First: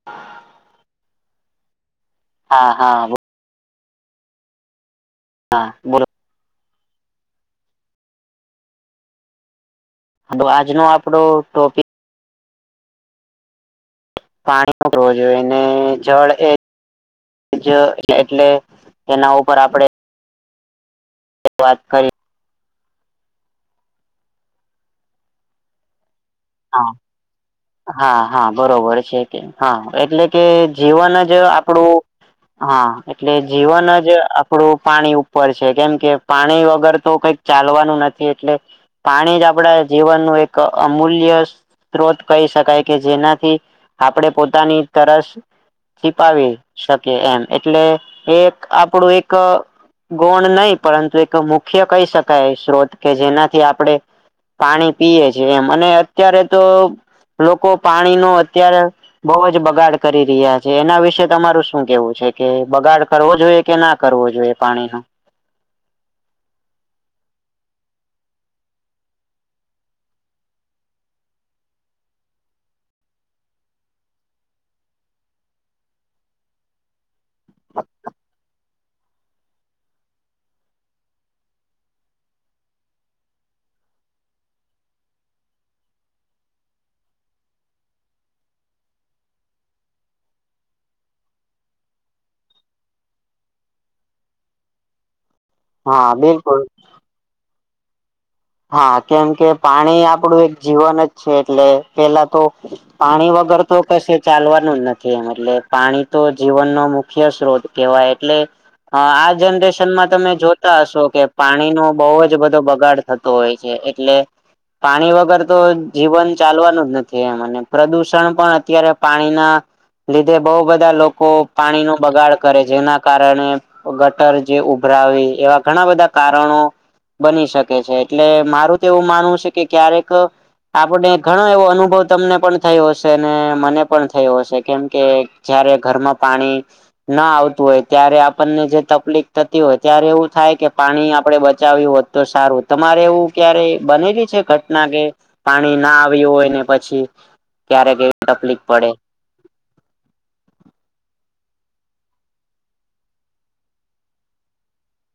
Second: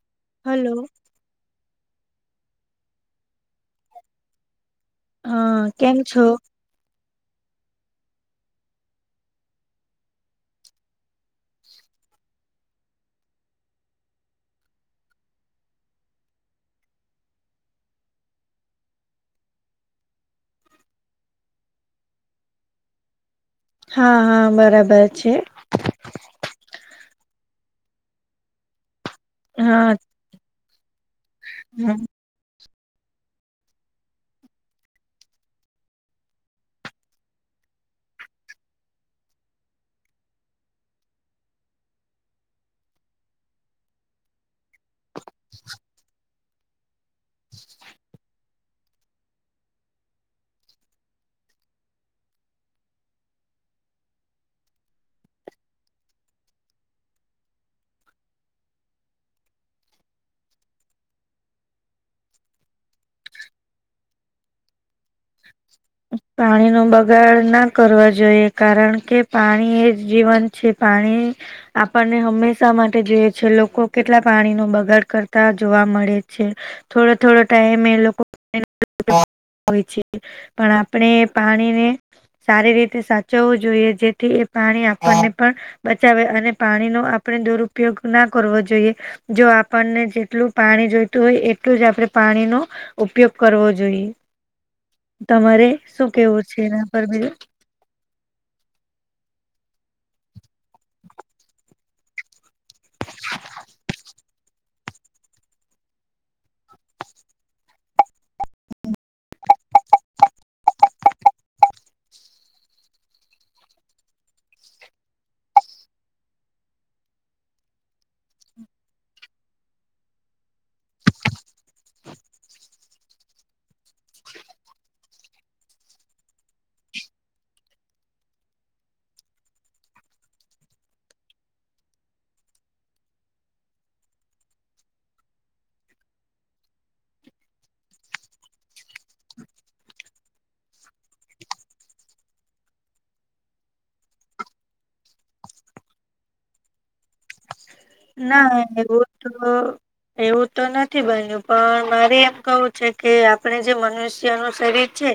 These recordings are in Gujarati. [inaudible] હલો હા હા બો હા કેમ છો હ આજનો આપડો ટોપિક પાણીકવું જોઈએને જળ એ એટલે એના ઉપર આપડે વાત કરીરી હા હા બરાબર છે. હા હા હા બરોબર છે કે હા એટલે કે જીવન જ જે આપડું. હા એટલે જીવન જ આપડું પાણી ઉપર છે કેમ કે પાણી વગર તો કઈક ચાલવાનું નથી એટલે પાણી જ આપણા જીવનનું એક અમૂલ્ય. સ્ત્રોત કહી શકાય કે જેનાથી આપણે પોતાની તરસ છિપાવી શકે એમ એટલે એક આપણું એક ગુણ નહીં પરંતુ એક મુખ્ય કહી શકાય સ્ત્રોત કે જેનાથી આપણે પાણી પીએ છે એમ અને અત્યારે તો લોકો પાણી ન અત્યારે બહુ જ બગાડ કરી રહ્યા છે એના વિશે તમારું શું કેવું છે કે બગાડ કરવો જોઈએ કે ના કરવો જોઈએ. પાણીનું. પાણી નો બગાડ ના કરવા જોઈએ કારણ કે પાણી એ જીવન જે પાણી આપણને હંમેશા માટે જોઈએ છે લોકો કેટલા પાણી ન બગાડ કરતા જોવા મળે છે. થોડો થોડો ટાઈમે એ લોકો હોય છે. પણ આપણે પાણી ને સારી રીતે સાચવવું જોઈએ જેથી એ પાણી આપણને પણ બચાવે અને પાણીનો આપણે દુરુપયોગ ના કરવો જોઈએ. જો આપણને જેટલું પાણી જોઈતું હોય એટલું જ આપણે પાણીનું. ઉપયોગ કરવો જોઈએ તમારે હા શું કેવું છે બિલકુલ એના પર બી. હા કેમ કે પાણી આપડું એક જીવન જ છે એટલે પેલા તો પાણી વગર તો કશું ચાલવાનું જ નથી એમ એટલે પાણી તો જીવન ન મુખ્ય સ્તોત્ર કેવાય એટલે હ આ જનરેશનમાં તમે જોતા હશો કે પાણી નો બહુ જ બધો બગાડ થતો હોય છે એટલે પાણી વગર તો જીવન ચાલવાનું જ નથી એ મને પ્રદુષણ પણ અત્યારે પાણીના લીધે બહુ બધા લોકો પાણી ન બગાડ કરે જેના કારણે ગટર જે ઉભરાવે એવા ઘણા બધા કારણો બની શકે. છે એટલે મારું તો એવું માનવું છે કે ક્યારેક. આપડ ઘણો એવો અનુભવ તમને પણ થયો હશે અને મને પણ થયો હશે કેમ કે. જયારે ઘરમાં પાણી. ના આવતું હોય ત્યારે આપણને જે તકલીફ થતી હોય ત્યારે એવું થાય કે પાણી આપડે બચાવ્યું હો. ધસારો. તમારે એવું ક્યારે બનેલી છે ઘટના કે પાણી ના આવ્યું હોયને પછી. ક્યારેક એવી ના તકલીફ પડે એવું તો. એવું તો નથી બન્યું પણ મારે એમ કવું છે કે આપણે જે મનુષ્ય નું શરીર છે.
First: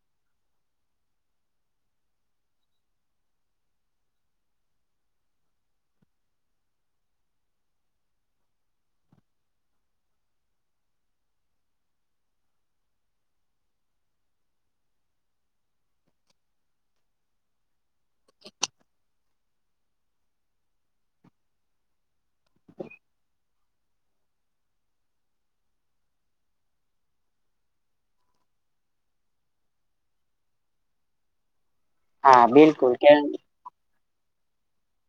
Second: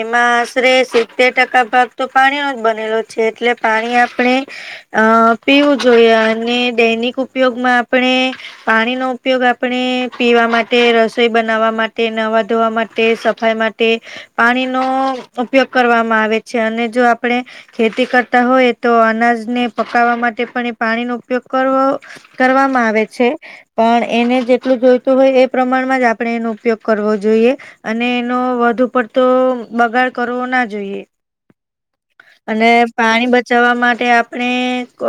એમાં આશરે સિત્તેર ટકા ભાગ તો પાણીનો જ બનેલો છે એટલે પાણી આપણે અ પીવું જોઈએ અને દૈનિક ઉપયોગમાં આપણે પાણીનોો ઉપયોગ આપણે પીવા માટે રસોઈ બનાવવા માટે નવા ધોવા માટે સાઈ માટે પાણીનો ઉપયોગ કરવામાં આવે છે અને જો આપણે. ખેતી કરતા હોય તો અનાજને પકાવવા માટે પણ એ પાણી નો ઉપયોગ કરવો. કરવામાં આવે છે. પણ એને જેટલું જોઈતું હોય એ પ્રમાણમાં જ આપણે એનો ઉપયોગ કરવો જોઈએ. અને એનો વધુ પડતો બગાડ કરવો ના જોઈએ હા અને બિલકુલ કેમ પાણી બચાવવા માટે આપણે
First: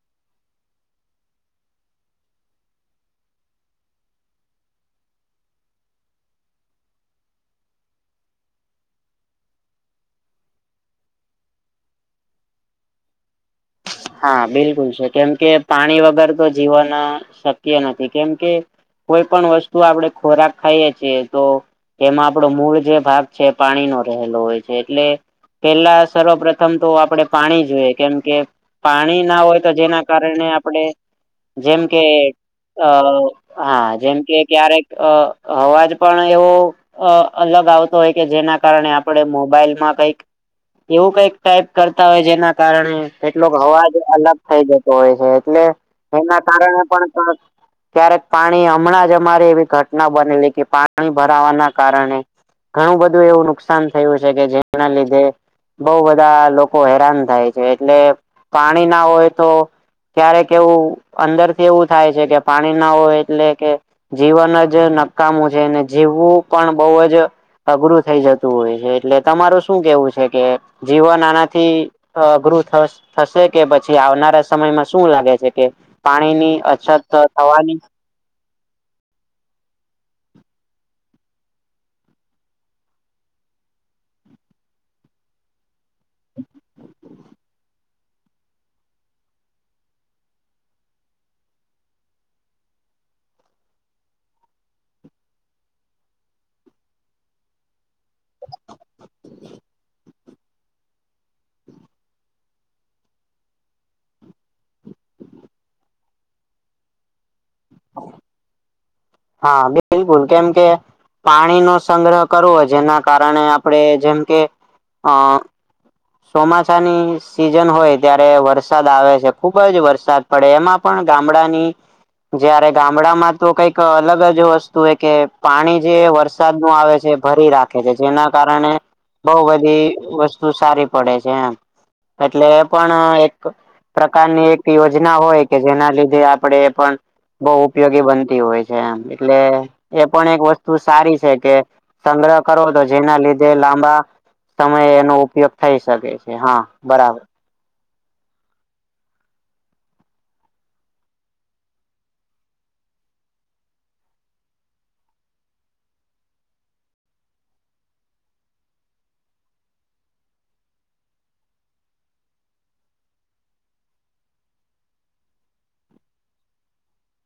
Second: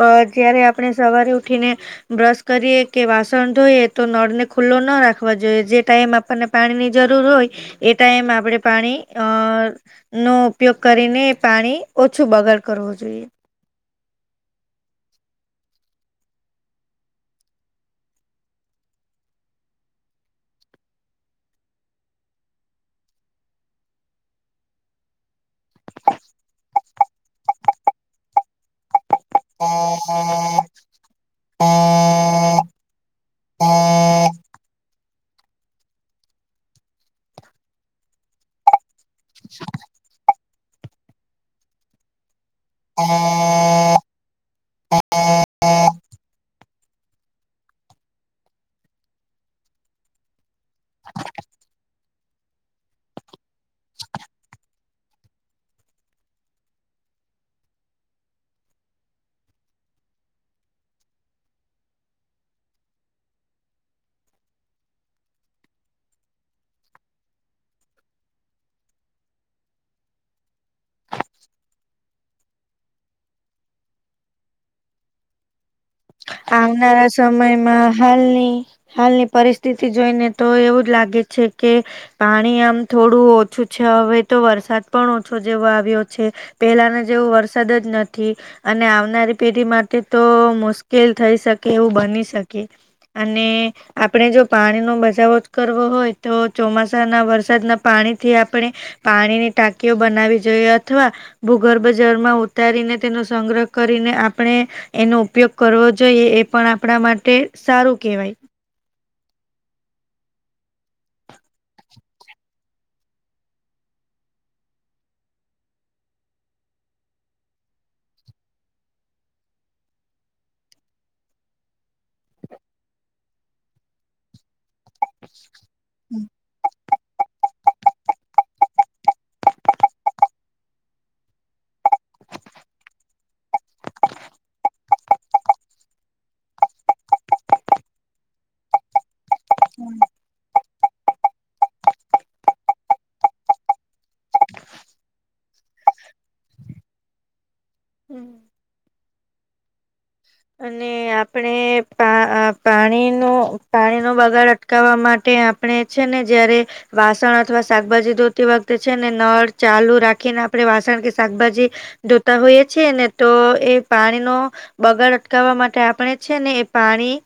અ જયારે આપણે સવારે ઉઠીને બ્રશ કરીએ કે વાસણ ધોઈએ તો નળને ખુલ્લો ના રાખવા જોઈએ જે ટાઈમ આપણને પાણી ની જરૂર હોય એ ટાઈમ આપણેે પાણી અ નો ઉપયોગ કરીને પાણી ઓછું બગાડ કરવું જોઈએ. હા બિલકુલ છે કેમ કે પાણી વગર તો જીવન શક્ય નથી કેમ કે કોઈ પણ વસ્તુ આપણેે ખોરાક ખાઈએ છીએ તો એમાં આપડો મૂળ જે ભાગ છે પાણીનો રહેલો હોય છે એટલે પેલા સર્વ પ્રથમ તો આપણેે પાણી જોઈએ કેમ કે પાણી ના હોય તો જેના કારણે આપડે જેમ કે અ હા જેમ કે ક્યારેક અ અવાજ પણ એવો અ અલગ આવતો હોય કે જેના કારણે આ આપડે મોબાઈલમાં કઈક એવું કઈક ટાઈપ કરતા હોય જેના કારણે કેટલોક અવાજ અલગ થઈ જતો હોય છે એટલે એના કારણે પણ કાક ક્યારેક પાણી હમણાં જ અમારે એવી ઘટના બનેલી કે પાણી ભરાવાના કારણે ઘણું બધું એવું નુકસાન થયું છે કે જેના લીધે બઉ બધા લોકો હેરાન થાય છે એટલે પાણી ના હોય તો ક્યારેક એવું અંદરથી એવું થાય છે કે પાણી ના હોય એટલે કે જીવન જ નકામું છે ને જીવવું પણ બહુ અ જ અઘરું થઈ જતું હોય છે એટલે તમારું શું કેવું છે કે જીવન આનાથી અઘરું થ થશે કે પછી આવનારા સમયમાં શું લાગે છે કે પાણી ની અછત આવનારા ત થવાની સમયમાં હાલની હાલની પરિસ્થિતિ જોઈને તો એવું જ લાગે છે કે પાણી આમ થોડું ઓછું છે હવે તો વરસાદ પણ ઓછો જેવો આવ્યો છે પેલાના જેવું વરસાદ જ નથી અને આવનારી પેઢી માટે તો મુશ કેલ થઈ શકે એવું બની શકે અને આપણે જો પાણીનો બચાવો કરવો હોય તો ચોમાસાના વરસાદના પાણીથી આપણે પાણીની ટાંકીઓ બનાવી જોઈએ અથવા ભૂગર્ભ જળમાં ઉતારીને તેનો સંગ્રહ કરીને આપણે એનો ઉપયોગ કરવો જોઈએ એ પણ આપણા માટે સારું કહેવાય હા બિલકુલ કેમ કે પાણીનો સંગ્રહ કરવો જેના કારણે આપણે જેમ કે અ ચોમાસાની સિઝન હોય ત્યારે વરસાદ આવે છે ખુબ જ વરસાદ પડે એમાં પણ ગામડાની જયારે ગામડા માં તો કઈક અલગ જ વસ્તુ તું હે કે પાણી જે હમ. વરસાદનું આવે છે ભરી રાખે છે જેના કારણે બઉ બધી વસ્તુ સારી પડે છે એમ એટલે એ પણ એક પ્રકારની એક યોજના હોય કે જેના લીધે આપણેે પણ બહુ ઉપયોગી બનતી હોય છે એમ એટલે એ પણ એક વસ્તુ સારી છે કે સંગ્રહ કરો તો જેના લીધે લાંબા સમયે એનો ઉપયોગ થઈ શકે છે હા બરાબર હમ. ને આપણે પા પાણીનો પાણીનો બગાડ અટકાવવા માટે આપણે છે ને જયારે વાસણ અથવા શાકભાજી ધોતી વખતે છે ને નળ ચાલુ રાખીને આપણે વાસણ કે શાકભાજી ધોતા હોઈએ છીએ ને તો એ પાણીનો બગાડ અટકાવવા માટે કે આપણે છે ને એ પાણી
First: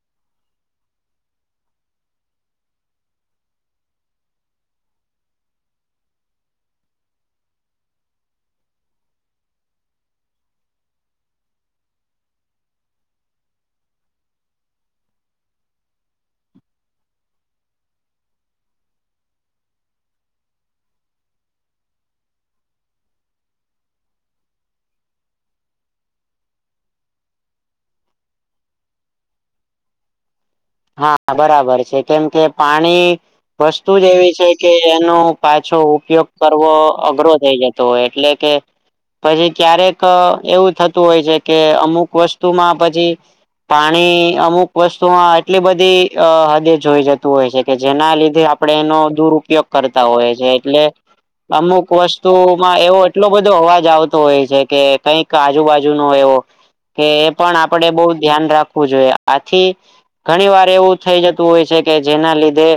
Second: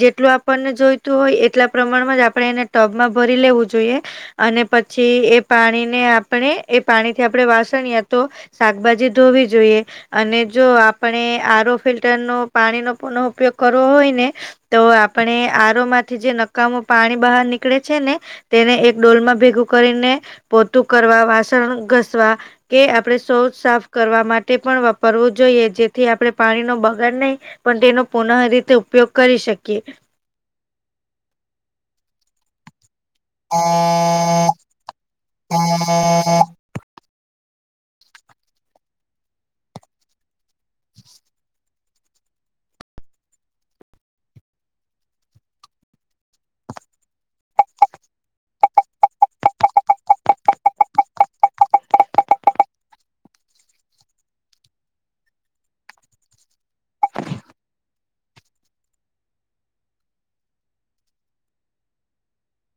જેટલું આપણને જોઈતું હોય એટલા પ્રમાણમાં જ આપણે એને ટબમાં ભરી લેવું જોઈએ. અને પછી એ પાણીને આપણે એ પાણીથી આપણે વાસણીઆ તો શાકભાજી ધોવી જોઈએ અને જો આપણે આરો ફિલ્ટરનો પાણીનો પૂનહ ઉપયોગ કરવો હોય ને તો આપણે આરો માંથી જે નકામું પાણી બહાર નીકળે છે ને તેને એક ડોલમાં ભેગું કરીને પોતું કરવા વાસણ ઘસવા કે આપણે શૌચ સાફ કરવા માટે પણ વાપરવું જોઈએ જેથી આપણે પાણી નો બગાડ નહી પણ તેનો પુનઃ રીતે ઉપયોગ કરી શકીએ. હા બરાબર છે કેમ કે પાણી વસ તું જ એવી છે કે એનો પાછો ઉપયોગ કરવો અઘરો થઈ જતો હોય એટલે કે પછી ક્યારેક એવું થતું હોય છે કે અમુક વસ્તુમાં પછી પાણી અમુક વસ્તુમાં એટલી બધી હદે જોઈ જતું હોય છે કે જેના લીધે આપણે એનો દુરપયોગ કરતા હોય છે એટલે અમુક વસ્તુમાં એવો એટલો બધો અવાજ આવતો હોય છે કે કઈક આજુબાજુ નો એવો કે એ પણ આપડે બહુ ધ્યાન રાખવું જોઈએ આથી ઘણી વાર એવું થઈ જતું હોય છે કે જેના લીધે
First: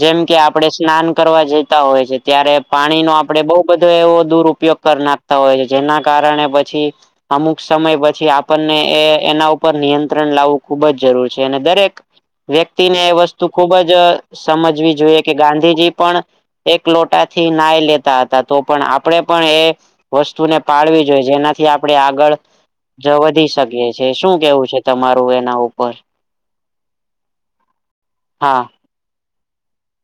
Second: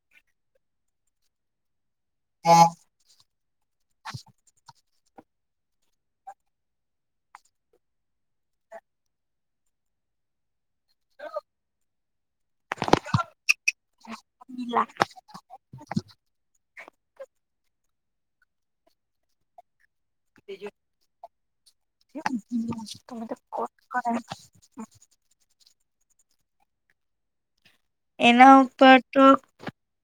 જેમ કે આપણે સ્નાન કરવા જતા હોય છે ત્યારે પાણીનો આપડે બઉ બધો એવો દુર ઉપયોગ કર નાખતા હોય છે જેના કારણે પછી અમુક સમય પછી આપણને એ એના ઉપર નિયંત્રણ લાવવું ખુબ જ જરૂર છે. અને દરેક વ્યક્તિને એ વસ્તુ ખુબ જ સમજવી જોઈએ. કે ગાંધીજી પણ એકલોટાથી નાય લેતા હતા તો પણ આપણેે પણ એ વસ્તુને પાળવી જોઈએ જેનાથી આપણે આગળ જો વધી શકે છે શું કેવું છે તમારું એના ઉપર એના હા ઉપર તો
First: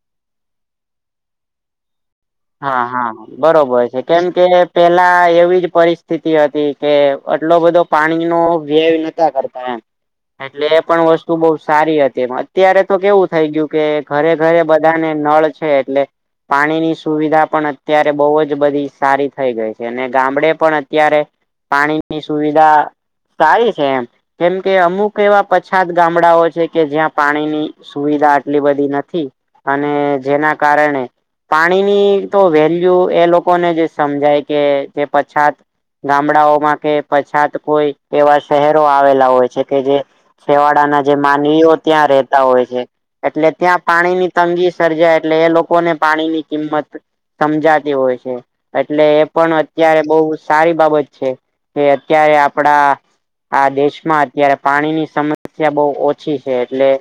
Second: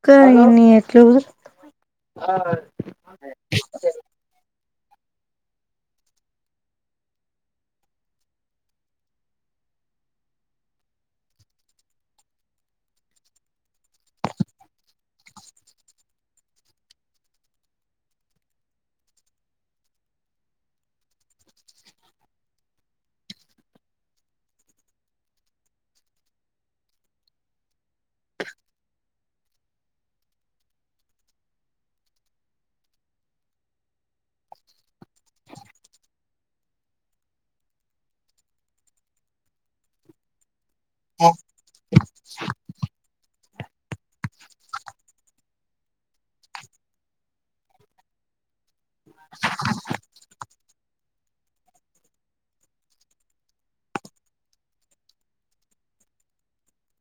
કરી ન એટલુ હા હા બરોબર છે. કેમ કે પેલા એવી જ પરિસ્થિતિ હતી કે આટલો બધો પાણી નો વ્યય નતા કર હા. એટલે એ પણ વસ્તુ બહું સારી હતી એ અત્યારે તો કેવું થઈ ગયું કે ઘરે ઘરે બધાને નળ છે એટલે પાણીની સુવિધા પણ અત્યારે બહુ જ બધી સારી થઈ ગઈ છે અને ગામડે પણ અત્યારે પાણીની સુવિધા સારી છે એમ કેમ કે અમુક એવા પછાત ગામડાઓ છે કે જ્યાં પાણીની સુવિધા આટલી બધી નથી અને જેના કારણે પાણીની તો વેલ્યુ એ લોકોને જ સમજાય કે જે પછાત ગામડાઓમાં કે પછાત કોઈ એવા શહેરો આવેલા હોય છે કે જે છેવાડાના જે માનવીઓ ત્યાં રે તા હોય છે એટલે ત્યાં પાણી ની તંગી સર્જાય એટલે એ લોકોને પાણી ની કિંમત સમજાતી હોય છે એટલે એ પણ અત્યારે બહું સારી બાબત છે. કે અત્યારે આપડા આ દેશમાં અત્યારે પાણીની સમસ્યા બહુ ઓછી છે એટલે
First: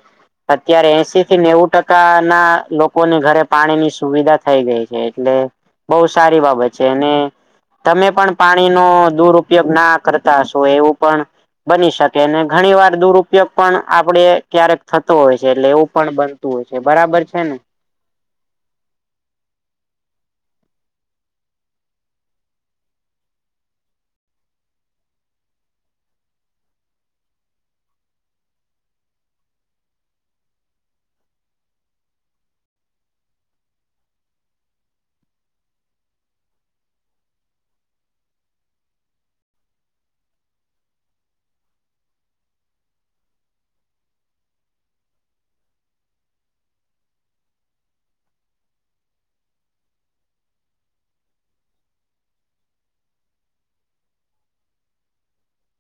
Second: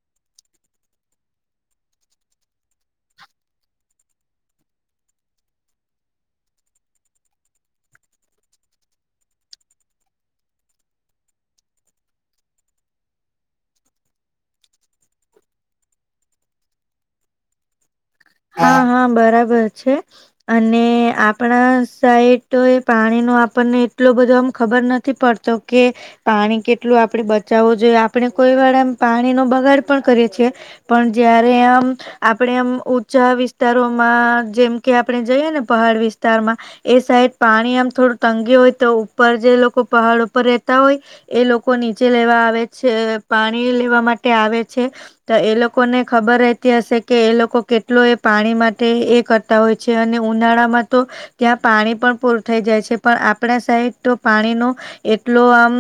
અત્યારે એસી થી નેવું ટકા ના લોકોની ઘરે પાણી ની સુવિધા થઈ ગઈ છે એટલે બહુ સારી બાબત છે અને તમે પણ પાણીનો દુરપયોગ ના કરતા હશો એવું પણ બની શકે ને ઘણી વાર દુરુપયોગ પણ આપડે ક્યારેક થતો હોય છે એટલે એવું પણ બ એવું છે બરાબર છે ને હા હા બરાબર છે. અને આપણા સાઈટ એ પાણીનો આપણને એટલો બધો આમ ખબર નથી પડ તો કે પાણી કેટલું આપણેે બચાવવું જોઈએ આપણે કોઈ વાળામાં પાણી નો બગાડ પણ કરીએ છીએ પણ જયારે એમ આપડે એમ ઓ ચા વિસ્તારોમાં જેમ કે આપણે જઈએ ને પહાડ વિસ્તારમાં એ સાઈડ પાણી આમ થોડું તંગી હોય તો ઉપર જે લોકો પહાડ ઉપર રહેતા હોય એ લોકો નીચે લેવા આવે છે પાણી લેવા માટે આવે છે. તો એ લોકો ને ખબર રહેતી હશે કે એ લોકો કેટ એટલો એ પાણી માટે એ કરતા હોય છે અને ઉનાળામાં તો ત્યાં પાણી પણ પૂરું થઈ જાય છે પણ આપણા સાઈડ તો પાણીનું એટલો આમ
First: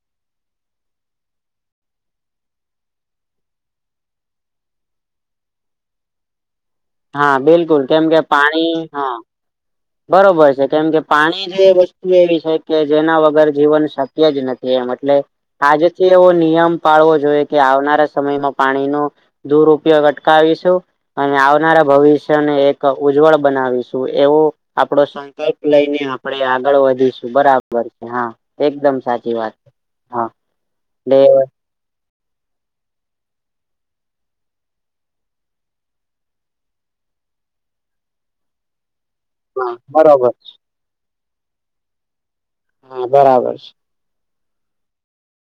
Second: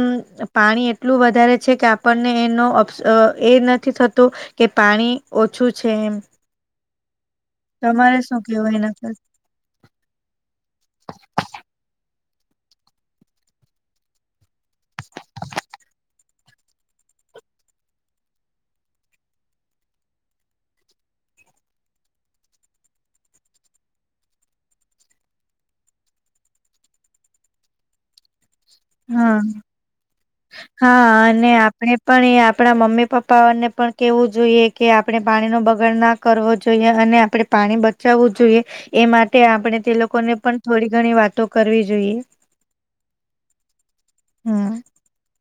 પાણી એટલું વધારે છે કે આપણને એનો અપ એ નથી થતું કે પાણી ઓછું છે એમ હા બિલકુલ કેમ કે તમારે શું પાણી કેવું એના હા [inaudible] બરોબર છે કેમ કે પાણી જે વસ્તુ એવી છે કે જેના વગર જીવન શક્ય જ નથી એમ એટલે આજથી એવો નિયમ પાળવો જોઈએ કે આવનારા સમયમાં પાણીનો દુરપયોગ અટકાવીશું અને આ મારા ભવિષ્યને એક ઉજ્જવળ બનાવીશું એવું આપડો સંકલ્પ લઈને આપડે આગળ વધીશું બરાબર છે હા એકદમ સાચી હા વાત છે. હા અને આ આપણે પણ એ આપણા મમ્મી પપ્પાને પણ કેવું જોઈએ કે આપણે પાણી નો બગાડ ના કરવો જોઈએ અને આપણે પાણી બચાવવું જોઈએ એ માટે તે હા આપણે તે બરોબર લોકોને પણ થોડી ઘણી વાતો કરવી જોઈએ. હમ્મ બરાબર છે હમ્મ.